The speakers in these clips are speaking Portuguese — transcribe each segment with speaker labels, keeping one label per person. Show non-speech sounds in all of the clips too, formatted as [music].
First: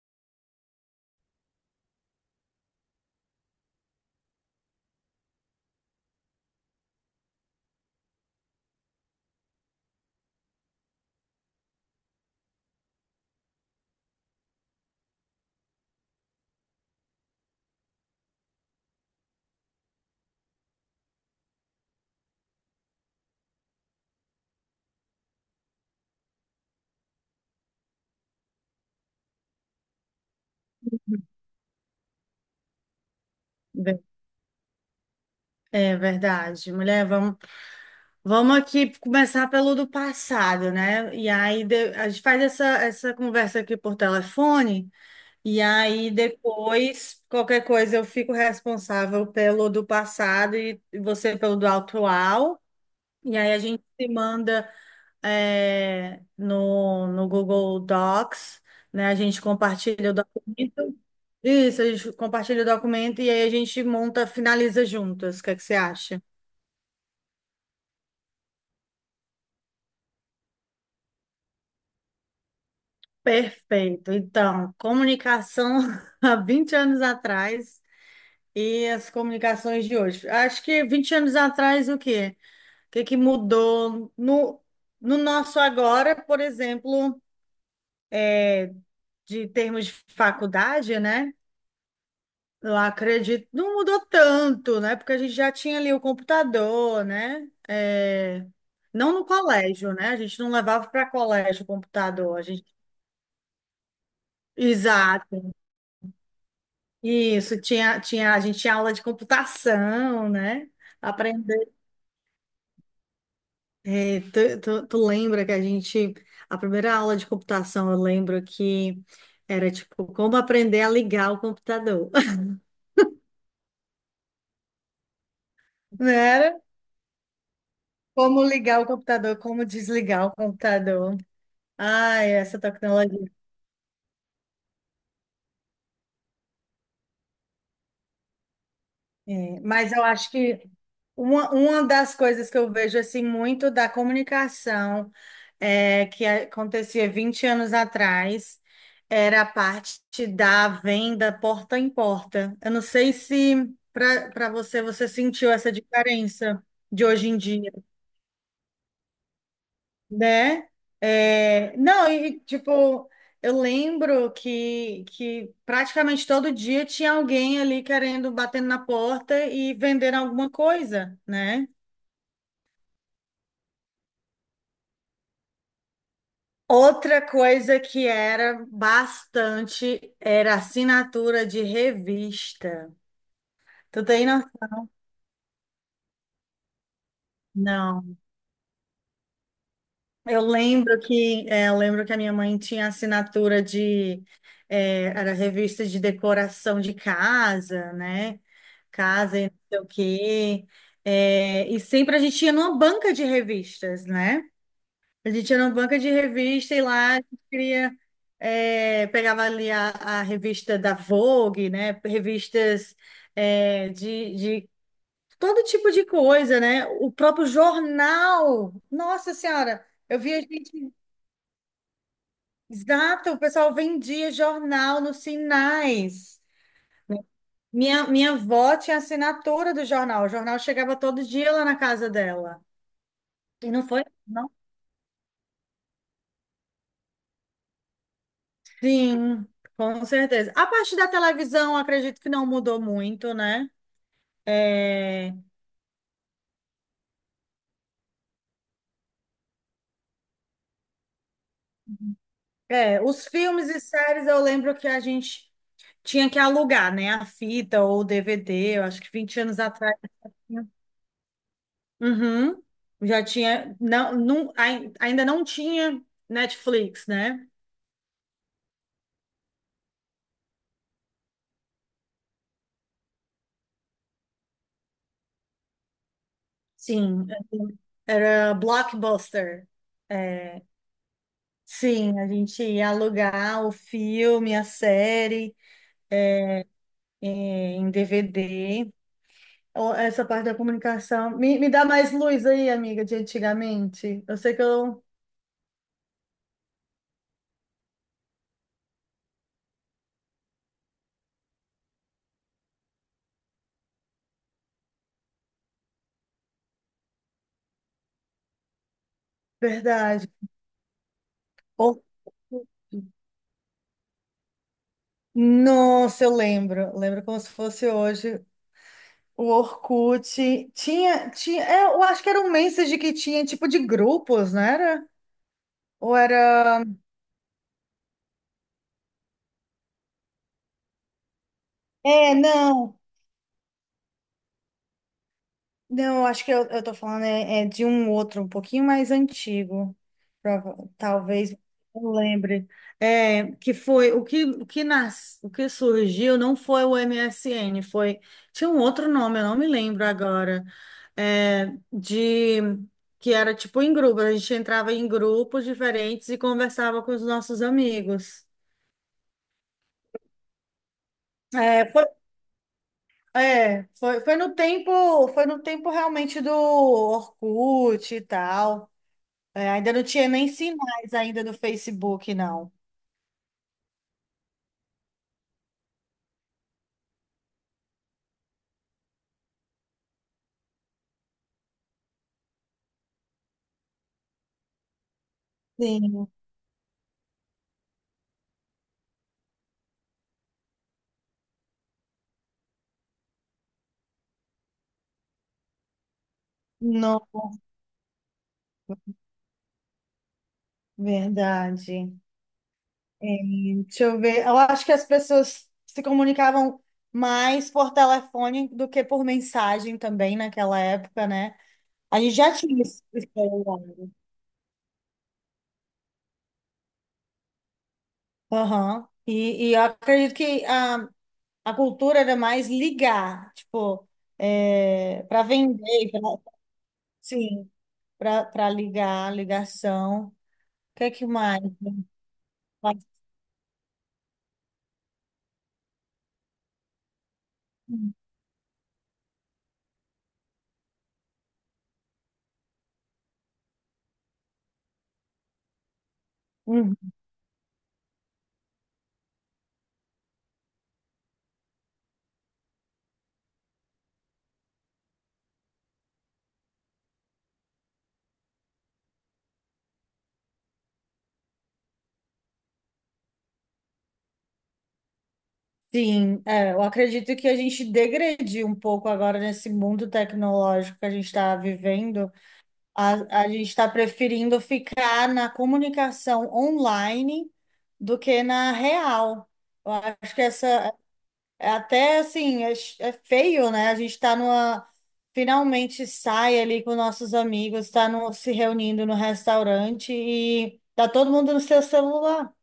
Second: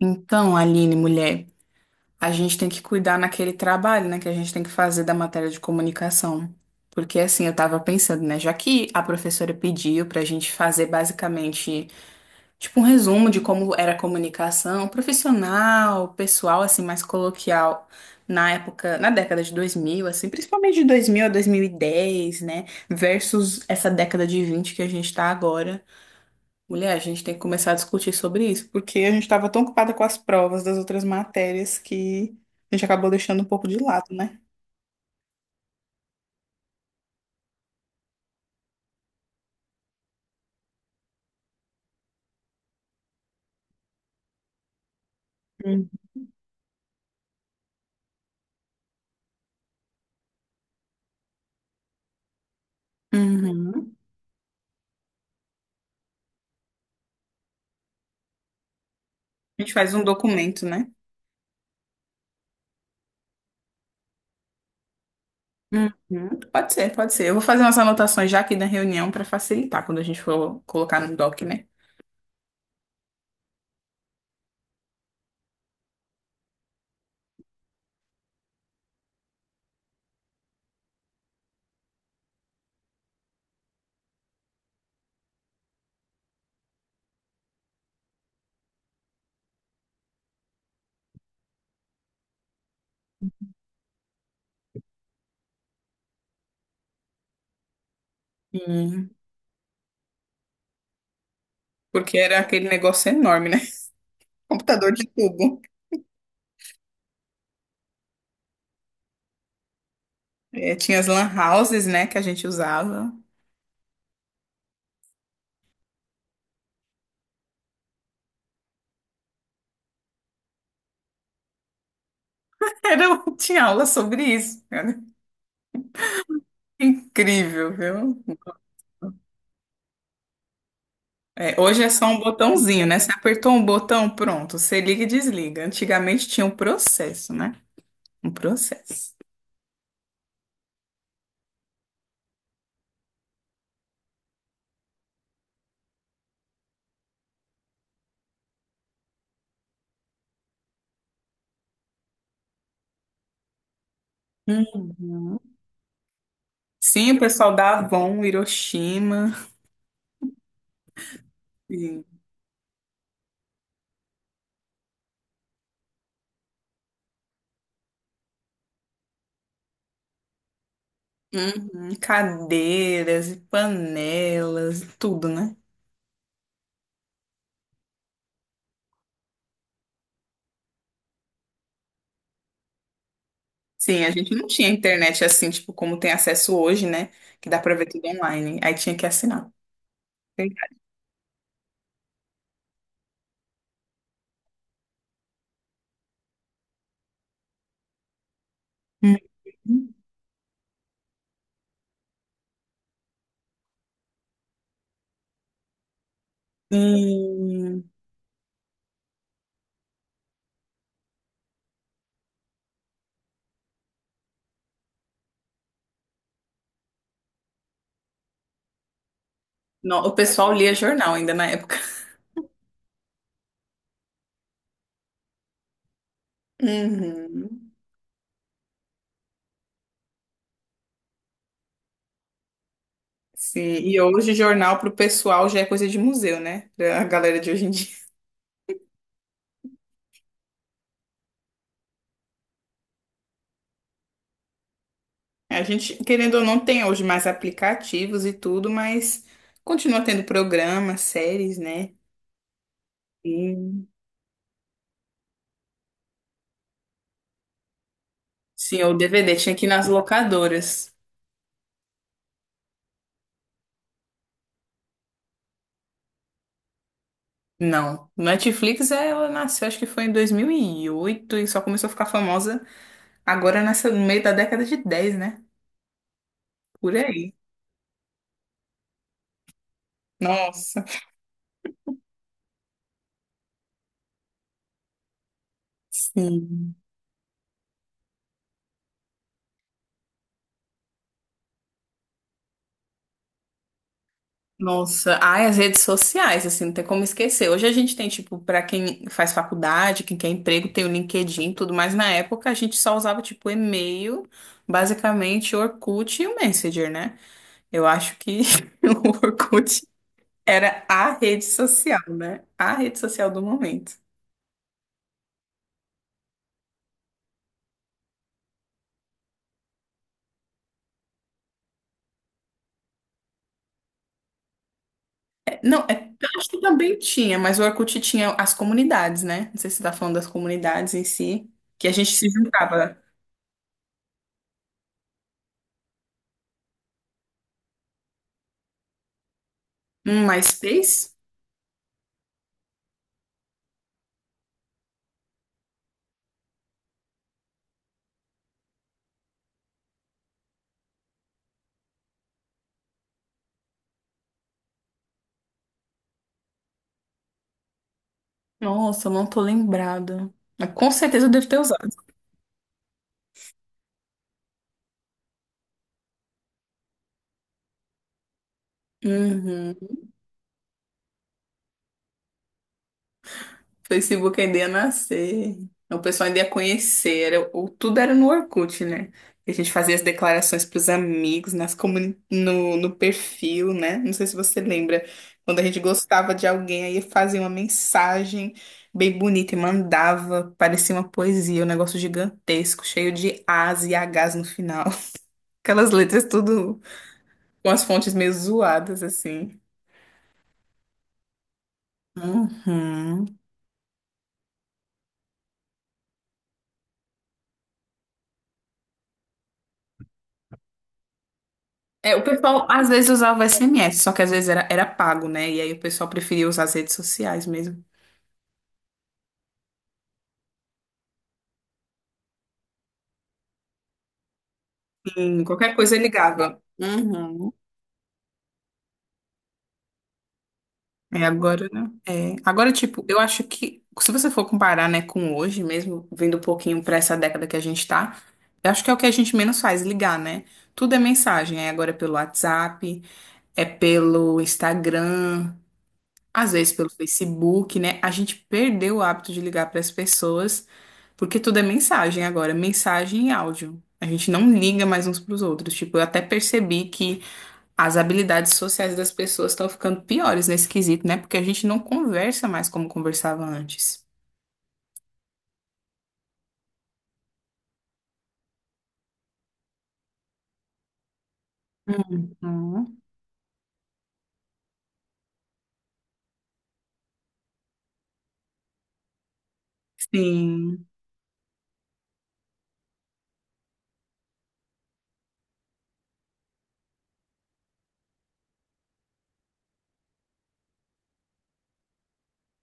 Speaker 1: Então, Aline, mulher, a gente tem que cuidar naquele trabalho, né, que a gente tem que fazer da matéria de comunicação. Porque assim, eu tava pensando, né, já que a professora pediu pra gente fazer basicamente, tipo, um resumo de como era a comunicação profissional, pessoal, assim, mais coloquial na época, na década de 2000, assim, principalmente de 2000 a 2010, né, versus essa década de 20 que a gente tá agora. Mulher, a gente tem que começar a discutir sobre isso, porque a gente estava tão ocupada com as provas das outras matérias que a gente acabou deixando um pouco de
Speaker 2: Ver-
Speaker 1: lado, né?
Speaker 2: É verdade, mulher. Vamos aqui começar pelo do passado, né? E aí a gente faz essa conversa aqui por telefone, e
Speaker 1: Hum.
Speaker 2: aí depois qualquer coisa eu fico responsável pelo do passado e você pelo do atual. E aí a gente
Speaker 1: Uhum.
Speaker 2: se manda no Google Docs, né? A gente
Speaker 1: A gente faz um
Speaker 2: compartilha o
Speaker 1: documento, né?
Speaker 2: documento. Isso, a gente compartilha o documento e aí a gente monta, finaliza juntas. O que é que você acha?
Speaker 1: Uhum. Pode ser, pode ser. Eu vou fazer umas anotações já aqui na reunião para facilitar quando a gente for colocar no doc, né?
Speaker 2: Perfeito. Então, comunicação [laughs] há 20 anos atrás e as comunicações de hoje. Acho que 20 anos atrás, o quê? O que que mudou no nosso agora, por exemplo, de termos de faculdade, né? Eu acredito, não mudou tanto, né? Porque a gente já tinha ali o computador, né?
Speaker 1: Hum.
Speaker 2: Não no colégio, né? A gente não levava para colégio o
Speaker 1: Porque era
Speaker 2: computador. A gente...
Speaker 1: aquele negócio enorme, né? [laughs] Computador de
Speaker 2: exato.
Speaker 1: tubo.
Speaker 2: Isso, tinha, a gente tinha aula de computação, né?
Speaker 1: É, tinha as lan
Speaker 2: Aprender.
Speaker 1: houses, né, que a gente usava.
Speaker 2: É, tu lembra que a gente, a primeira aula de computação, eu lembro que era tipo como aprender a ligar o computador.
Speaker 1: Era, [laughs] tinha aula sobre isso, cara.
Speaker 2: [laughs] Não era?
Speaker 1: Incrível, viu?
Speaker 2: Como ligar o computador, como desligar o computador.
Speaker 1: É, hoje é só um
Speaker 2: Ai, essa
Speaker 1: botãozinho, né? Você
Speaker 2: tecnologia.
Speaker 1: apertou um botão, pronto. Você liga e desliga. Antigamente tinha um processo, né? Um processo.
Speaker 2: É, mas eu acho que uma das coisas que eu vejo assim muito da comunicação que acontecia 20 anos atrás era a parte da venda porta em porta. Eu não sei se para você você
Speaker 1: Uhum.
Speaker 2: sentiu essa diferença de
Speaker 1: Sim, o
Speaker 2: hoje em
Speaker 1: pessoal
Speaker 2: dia,
Speaker 1: da Avon, Hiroshima.
Speaker 2: né? É,
Speaker 1: Sim.
Speaker 2: não, e tipo, eu lembro que praticamente todo dia tinha alguém ali querendo, batendo na porta e vendendo alguma coisa, né?
Speaker 1: Uhum. Cadeiras e panelas, e tudo, né?
Speaker 2: Outra coisa que era bastante era assinatura de revista.
Speaker 1: Sim,
Speaker 2: Tu
Speaker 1: a
Speaker 2: tem
Speaker 1: gente não tinha
Speaker 2: noção?
Speaker 1: internet assim, tipo, como tem acesso hoje, né? Que dá pra ver tudo
Speaker 2: Não.
Speaker 1: online. Aí tinha que assinar.
Speaker 2: Eu lembro que, eu lembro que a minha mãe tinha assinatura de, era revista de decoração de casa, né? Casa e não sei o
Speaker 1: Uhum.
Speaker 2: quê. É, e sempre a gente ia numa banca de revistas, né? A gente ia numa banca de revista e lá a gente
Speaker 1: Sim.
Speaker 2: queria, pegava ali a revista da Vogue, né? Revistas, é, de todo tipo de coisa, né? O próprio jornal. Nossa Senhora!
Speaker 1: Não, o
Speaker 2: Eu via
Speaker 1: pessoal lia
Speaker 2: gente.
Speaker 1: jornal ainda na época.
Speaker 2: Exato, o pessoal vendia jornal nos sinais.
Speaker 1: Uhum.
Speaker 2: Minha avó tinha assinatura do jornal. O jornal chegava todo dia lá na casa dela.
Speaker 1: Sim,
Speaker 2: E não
Speaker 1: e
Speaker 2: foi,
Speaker 1: hoje
Speaker 2: não?
Speaker 1: jornal para o pessoal já é coisa de museu, né? Pra a galera de hoje em dia. [laughs]
Speaker 2: Sim, com certeza. A parte da televisão, acredito que não mudou muito, né? É,
Speaker 1: A gente, querendo ou não, tem hoje mais aplicativos e tudo, mas continua tendo programas, séries, né?
Speaker 2: é, os
Speaker 1: E,
Speaker 2: filmes e séries eu lembro que a gente tinha que alugar, né? A fita ou o DVD,
Speaker 1: sim,
Speaker 2: eu
Speaker 1: o
Speaker 2: acho que
Speaker 1: DVD
Speaker 2: 20
Speaker 1: tinha
Speaker 2: anos
Speaker 1: que ir nas
Speaker 2: atrás. Tinha.
Speaker 1: locadoras.
Speaker 2: Uhum. Já tinha, não, ainda não tinha Netflix, né?
Speaker 1: Não, Netflix ela nasceu, acho que foi em 2008 e só começou a ficar famosa agora nessa, no meio da década de 10, né? Por
Speaker 2: Sim,
Speaker 1: aí.
Speaker 2: era blockbuster. É,
Speaker 1: Nossa,
Speaker 2: sim, a gente ia alugar o filme, a série,
Speaker 1: sim.
Speaker 2: é, em DVD. Ó, essa parte da comunicação. Me dá mais luz aí, amiga, de antigamente. Eu sei que eu.
Speaker 1: Nossa, ai, as redes sociais, assim, não tem como esquecer. Hoje a gente tem, tipo, pra quem faz faculdade, quem quer emprego, tem o LinkedIn, e tudo, mas na época a gente só usava, tipo, e-mail, basicamente Orkut e o Messenger, né? Eu acho que [laughs] o Orkut
Speaker 2: Verdade.
Speaker 1: era a rede
Speaker 2: Or-
Speaker 1: social, né? A rede social do momento.
Speaker 2: Nossa, eu lembro. Lembro como se fosse hoje. O Orkut tinha, é, eu acho que era um message que tinha tipo de grupos, não era?
Speaker 1: É, não, é,
Speaker 2: Ou
Speaker 1: eu acho que
Speaker 2: era?
Speaker 1: também tinha, mas o Orkut tinha as comunidades, né? Não sei se você tá falando das comunidades em si, que a gente se
Speaker 2: É,
Speaker 1: juntava.
Speaker 2: não. Não, eu acho que eu tô falando é de um outro, um pouquinho mais antigo.
Speaker 1: Um MySpace?
Speaker 2: Talvez eu lembre. É, que foi o que, o que surgiu não foi o MSN, foi. Tinha um outro nome, eu não me lembro agora. É, de que era tipo em grupo, a gente entrava em grupos diferentes e conversava com os nossos amigos.
Speaker 1: Nossa, eu não tô lembrada. Mas com certeza eu devo ter
Speaker 2: É,
Speaker 1: usado.
Speaker 2: foi, foi no tempo realmente do Orkut e tal. É,
Speaker 1: Uhum.
Speaker 2: ainda não tinha nem sinais ainda do Facebook, não.
Speaker 1: Facebook ainda ia nascer. O pessoal ainda ia conhecer. Era, o, tudo era no Orkut, né? E a gente fazia as declarações pros amigos, no perfil, né? Não sei se você lembra. Quando a gente
Speaker 2: Sim,
Speaker 1: gostava de alguém, aí fazia uma mensagem bem bonita e mandava. Parecia uma poesia, um negócio gigantesco, cheio de As e Hs no final. [laughs] Aquelas letras tudo
Speaker 2: não,
Speaker 1: com as fontes meio zoadas, assim.
Speaker 2: verdade.
Speaker 1: Uhum.
Speaker 2: É, deixa eu ver. Eu acho que as pessoas se comunicavam mais por telefone do que por mensagem também naquela época, né?
Speaker 1: É,
Speaker 2: A
Speaker 1: o
Speaker 2: gente já
Speaker 1: pessoal
Speaker 2: tinha
Speaker 1: às vezes
Speaker 2: esse
Speaker 1: usava o
Speaker 2: celular.
Speaker 1: SMS, só que às vezes era pago, né? E aí o pessoal preferia usar as redes sociais mesmo.
Speaker 2: Aham. E eu acredito que a cultura era mais ligar, tipo, é, para
Speaker 1: Sim, qualquer coisa
Speaker 2: vender,
Speaker 1: ligava. Uhum.
Speaker 2: sim, para ligar, ligação. O que é
Speaker 1: É,
Speaker 2: que mais?
Speaker 1: agora, né? É, agora, tipo, eu acho que se você for comparar, né, com hoje mesmo, vindo um pouquinho pra essa década que a gente tá, eu acho que é o que a gente menos faz, ligar, né? Tudo é mensagem. É agora pelo WhatsApp, é pelo Instagram. Às vezes pelo
Speaker 2: Uhum.
Speaker 1: Facebook, né? A gente perdeu o hábito de ligar para as pessoas, porque tudo é mensagem agora, mensagem e áudio. A gente não liga mais uns para os outros. Tipo, eu até percebi que as habilidades sociais das pessoas estão ficando piores nesse quesito, né? Porque a gente não conversa mais como conversava antes.
Speaker 2: Sim, é, eu acredito que a gente degrediu um pouco agora nesse mundo tecnológico que a gente está vivendo.
Speaker 1: Uhum.
Speaker 2: A gente está preferindo ficar na comunicação online do que na real. Eu acho que
Speaker 1: Sim.
Speaker 2: é até assim, é feio, né? A gente está numa, finalmente sai ali com nossos amigos, está se reunindo no restaurante e tá todo mundo no seu celular,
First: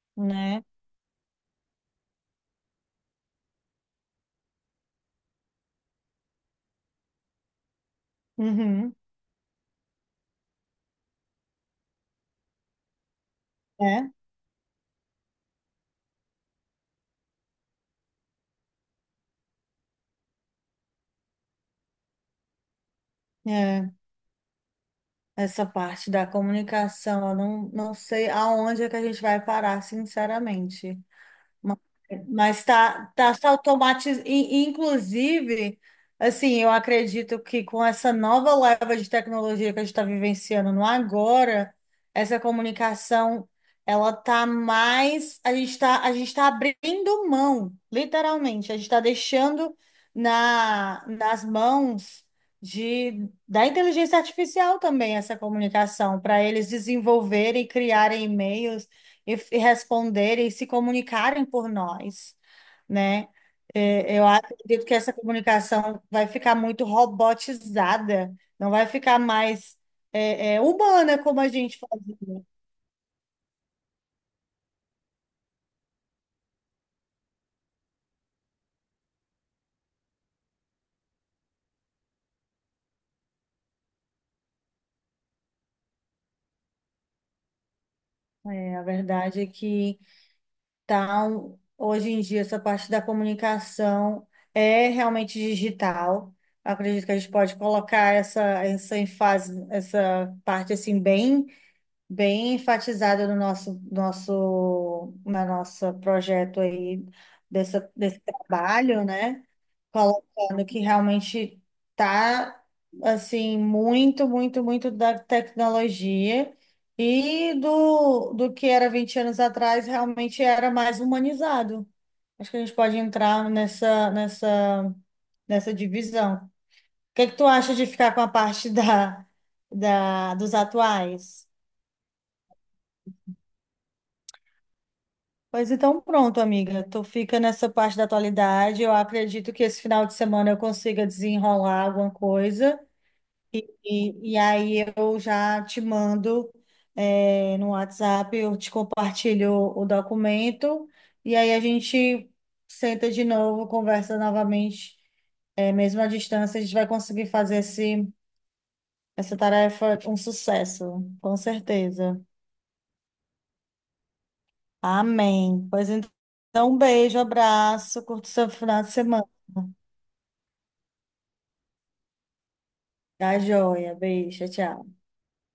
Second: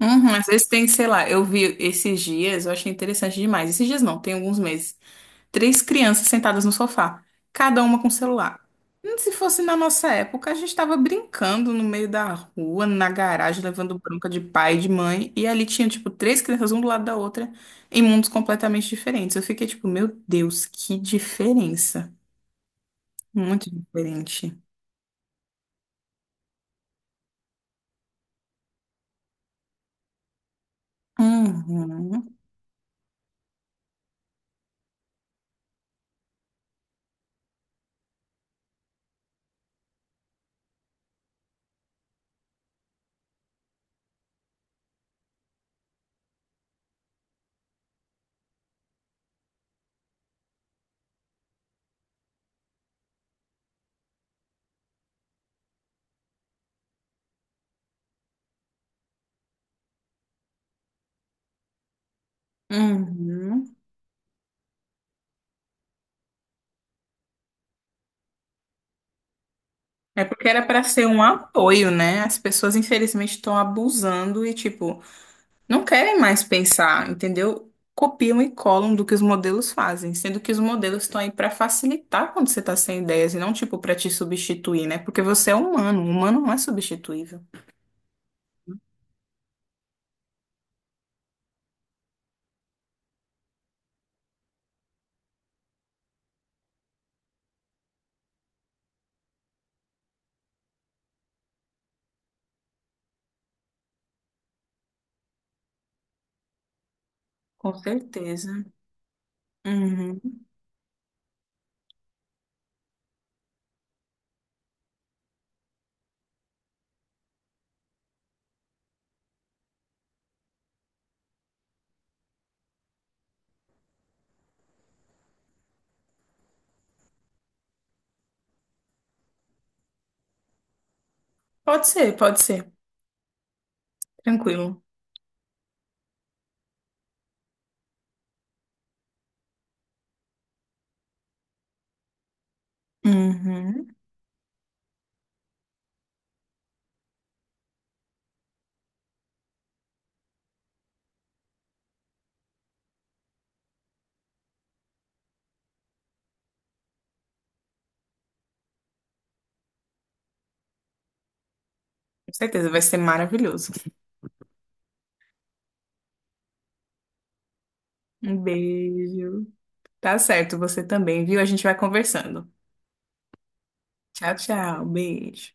Speaker 1: Uhum. Às
Speaker 2: né?
Speaker 1: vezes tem, sei lá, eu vi esses dias, eu achei interessante demais. Esses dias não, tem alguns meses. Três crianças sentadas no sofá, cada uma com celular.
Speaker 2: Uhum.
Speaker 1: Se fosse na nossa época, a gente estava brincando no meio da rua, na garagem, levando
Speaker 2: É,
Speaker 1: bronca de pai e de mãe, e ali tinha, tipo, três crianças, um do lado da outra, em mundos completamente diferentes. Eu fiquei tipo, meu Deus, que diferença. Muito
Speaker 2: é.
Speaker 1: diferente.
Speaker 2: Essa parte da comunicação, eu não sei aonde é que a gente vai parar, sinceramente. Ma-
Speaker 1: Uhum,
Speaker 2: Mas tá se automatizando. Inclusive, assim, eu acredito que com essa nova leva de tecnologia que a gente está vivenciando no agora, essa comunicação, ela tá mais. A gente tá abrindo mão, literalmente. A gente está deixando nas mãos da inteligência artificial também essa comunicação, para eles desenvolverem e criarem e-mails e responderem e se comunicarem por nós, né?
Speaker 1: uhum.
Speaker 2: É, eu acredito que essa comunicação vai ficar muito robotizada, não vai ficar mais
Speaker 1: É porque era para ser um
Speaker 2: humana como a gente
Speaker 1: apoio, né?
Speaker 2: fazia.
Speaker 1: As pessoas, infelizmente, estão abusando e, tipo, não querem mais pensar, entendeu? Copiam e colam do que os modelos fazem, sendo que os modelos estão aí para facilitar quando você está sem ideias e não tipo para te substituir, né? Porque você é humano, o humano não é substituível.
Speaker 2: É, a verdade é que tá, hoje em dia essa parte da comunicação é realmente digital. Eu acredito que a gente pode colocar essa ênfase, essa parte assim bem bem enfatizado no nosso nosso na nossa projeto aí
Speaker 1: Com
Speaker 2: desse
Speaker 1: certeza.
Speaker 2: trabalho, né?
Speaker 1: Uhum.
Speaker 2: Colocando que realmente tá assim muito da tecnologia e do que era 20 anos atrás realmente era mais humanizado. Acho que a gente pode entrar nessa divisão. O que que tu acha de ficar com a parte da dos atuais?
Speaker 1: Pode ser, pode ser. Tranquilo.
Speaker 2: Pois então, pronto, amiga. Tu fica nessa parte da atualidade. Eu acredito que esse final de semana eu consiga desenrolar alguma coisa.
Speaker 1: Uhum.
Speaker 2: E aí eu já te mando, é, no WhatsApp, eu te compartilho o documento. E aí a gente senta de novo, conversa novamente. É, mesmo à distância, a gente vai conseguir fazer esse, essa tarefa um sucesso, com certeza.
Speaker 1: Com certeza, vai ser maravilhoso.
Speaker 2: Amém. Pois então, um beijo, abraço, curta o
Speaker 1: Um
Speaker 2: seu final de semana.
Speaker 1: beijo. Tá certo, você também, viu? A gente vai conversando.
Speaker 2: Tá joia.
Speaker 1: Tchau,
Speaker 2: Beijo,
Speaker 1: tchau.
Speaker 2: tchau.
Speaker 1: Beijo.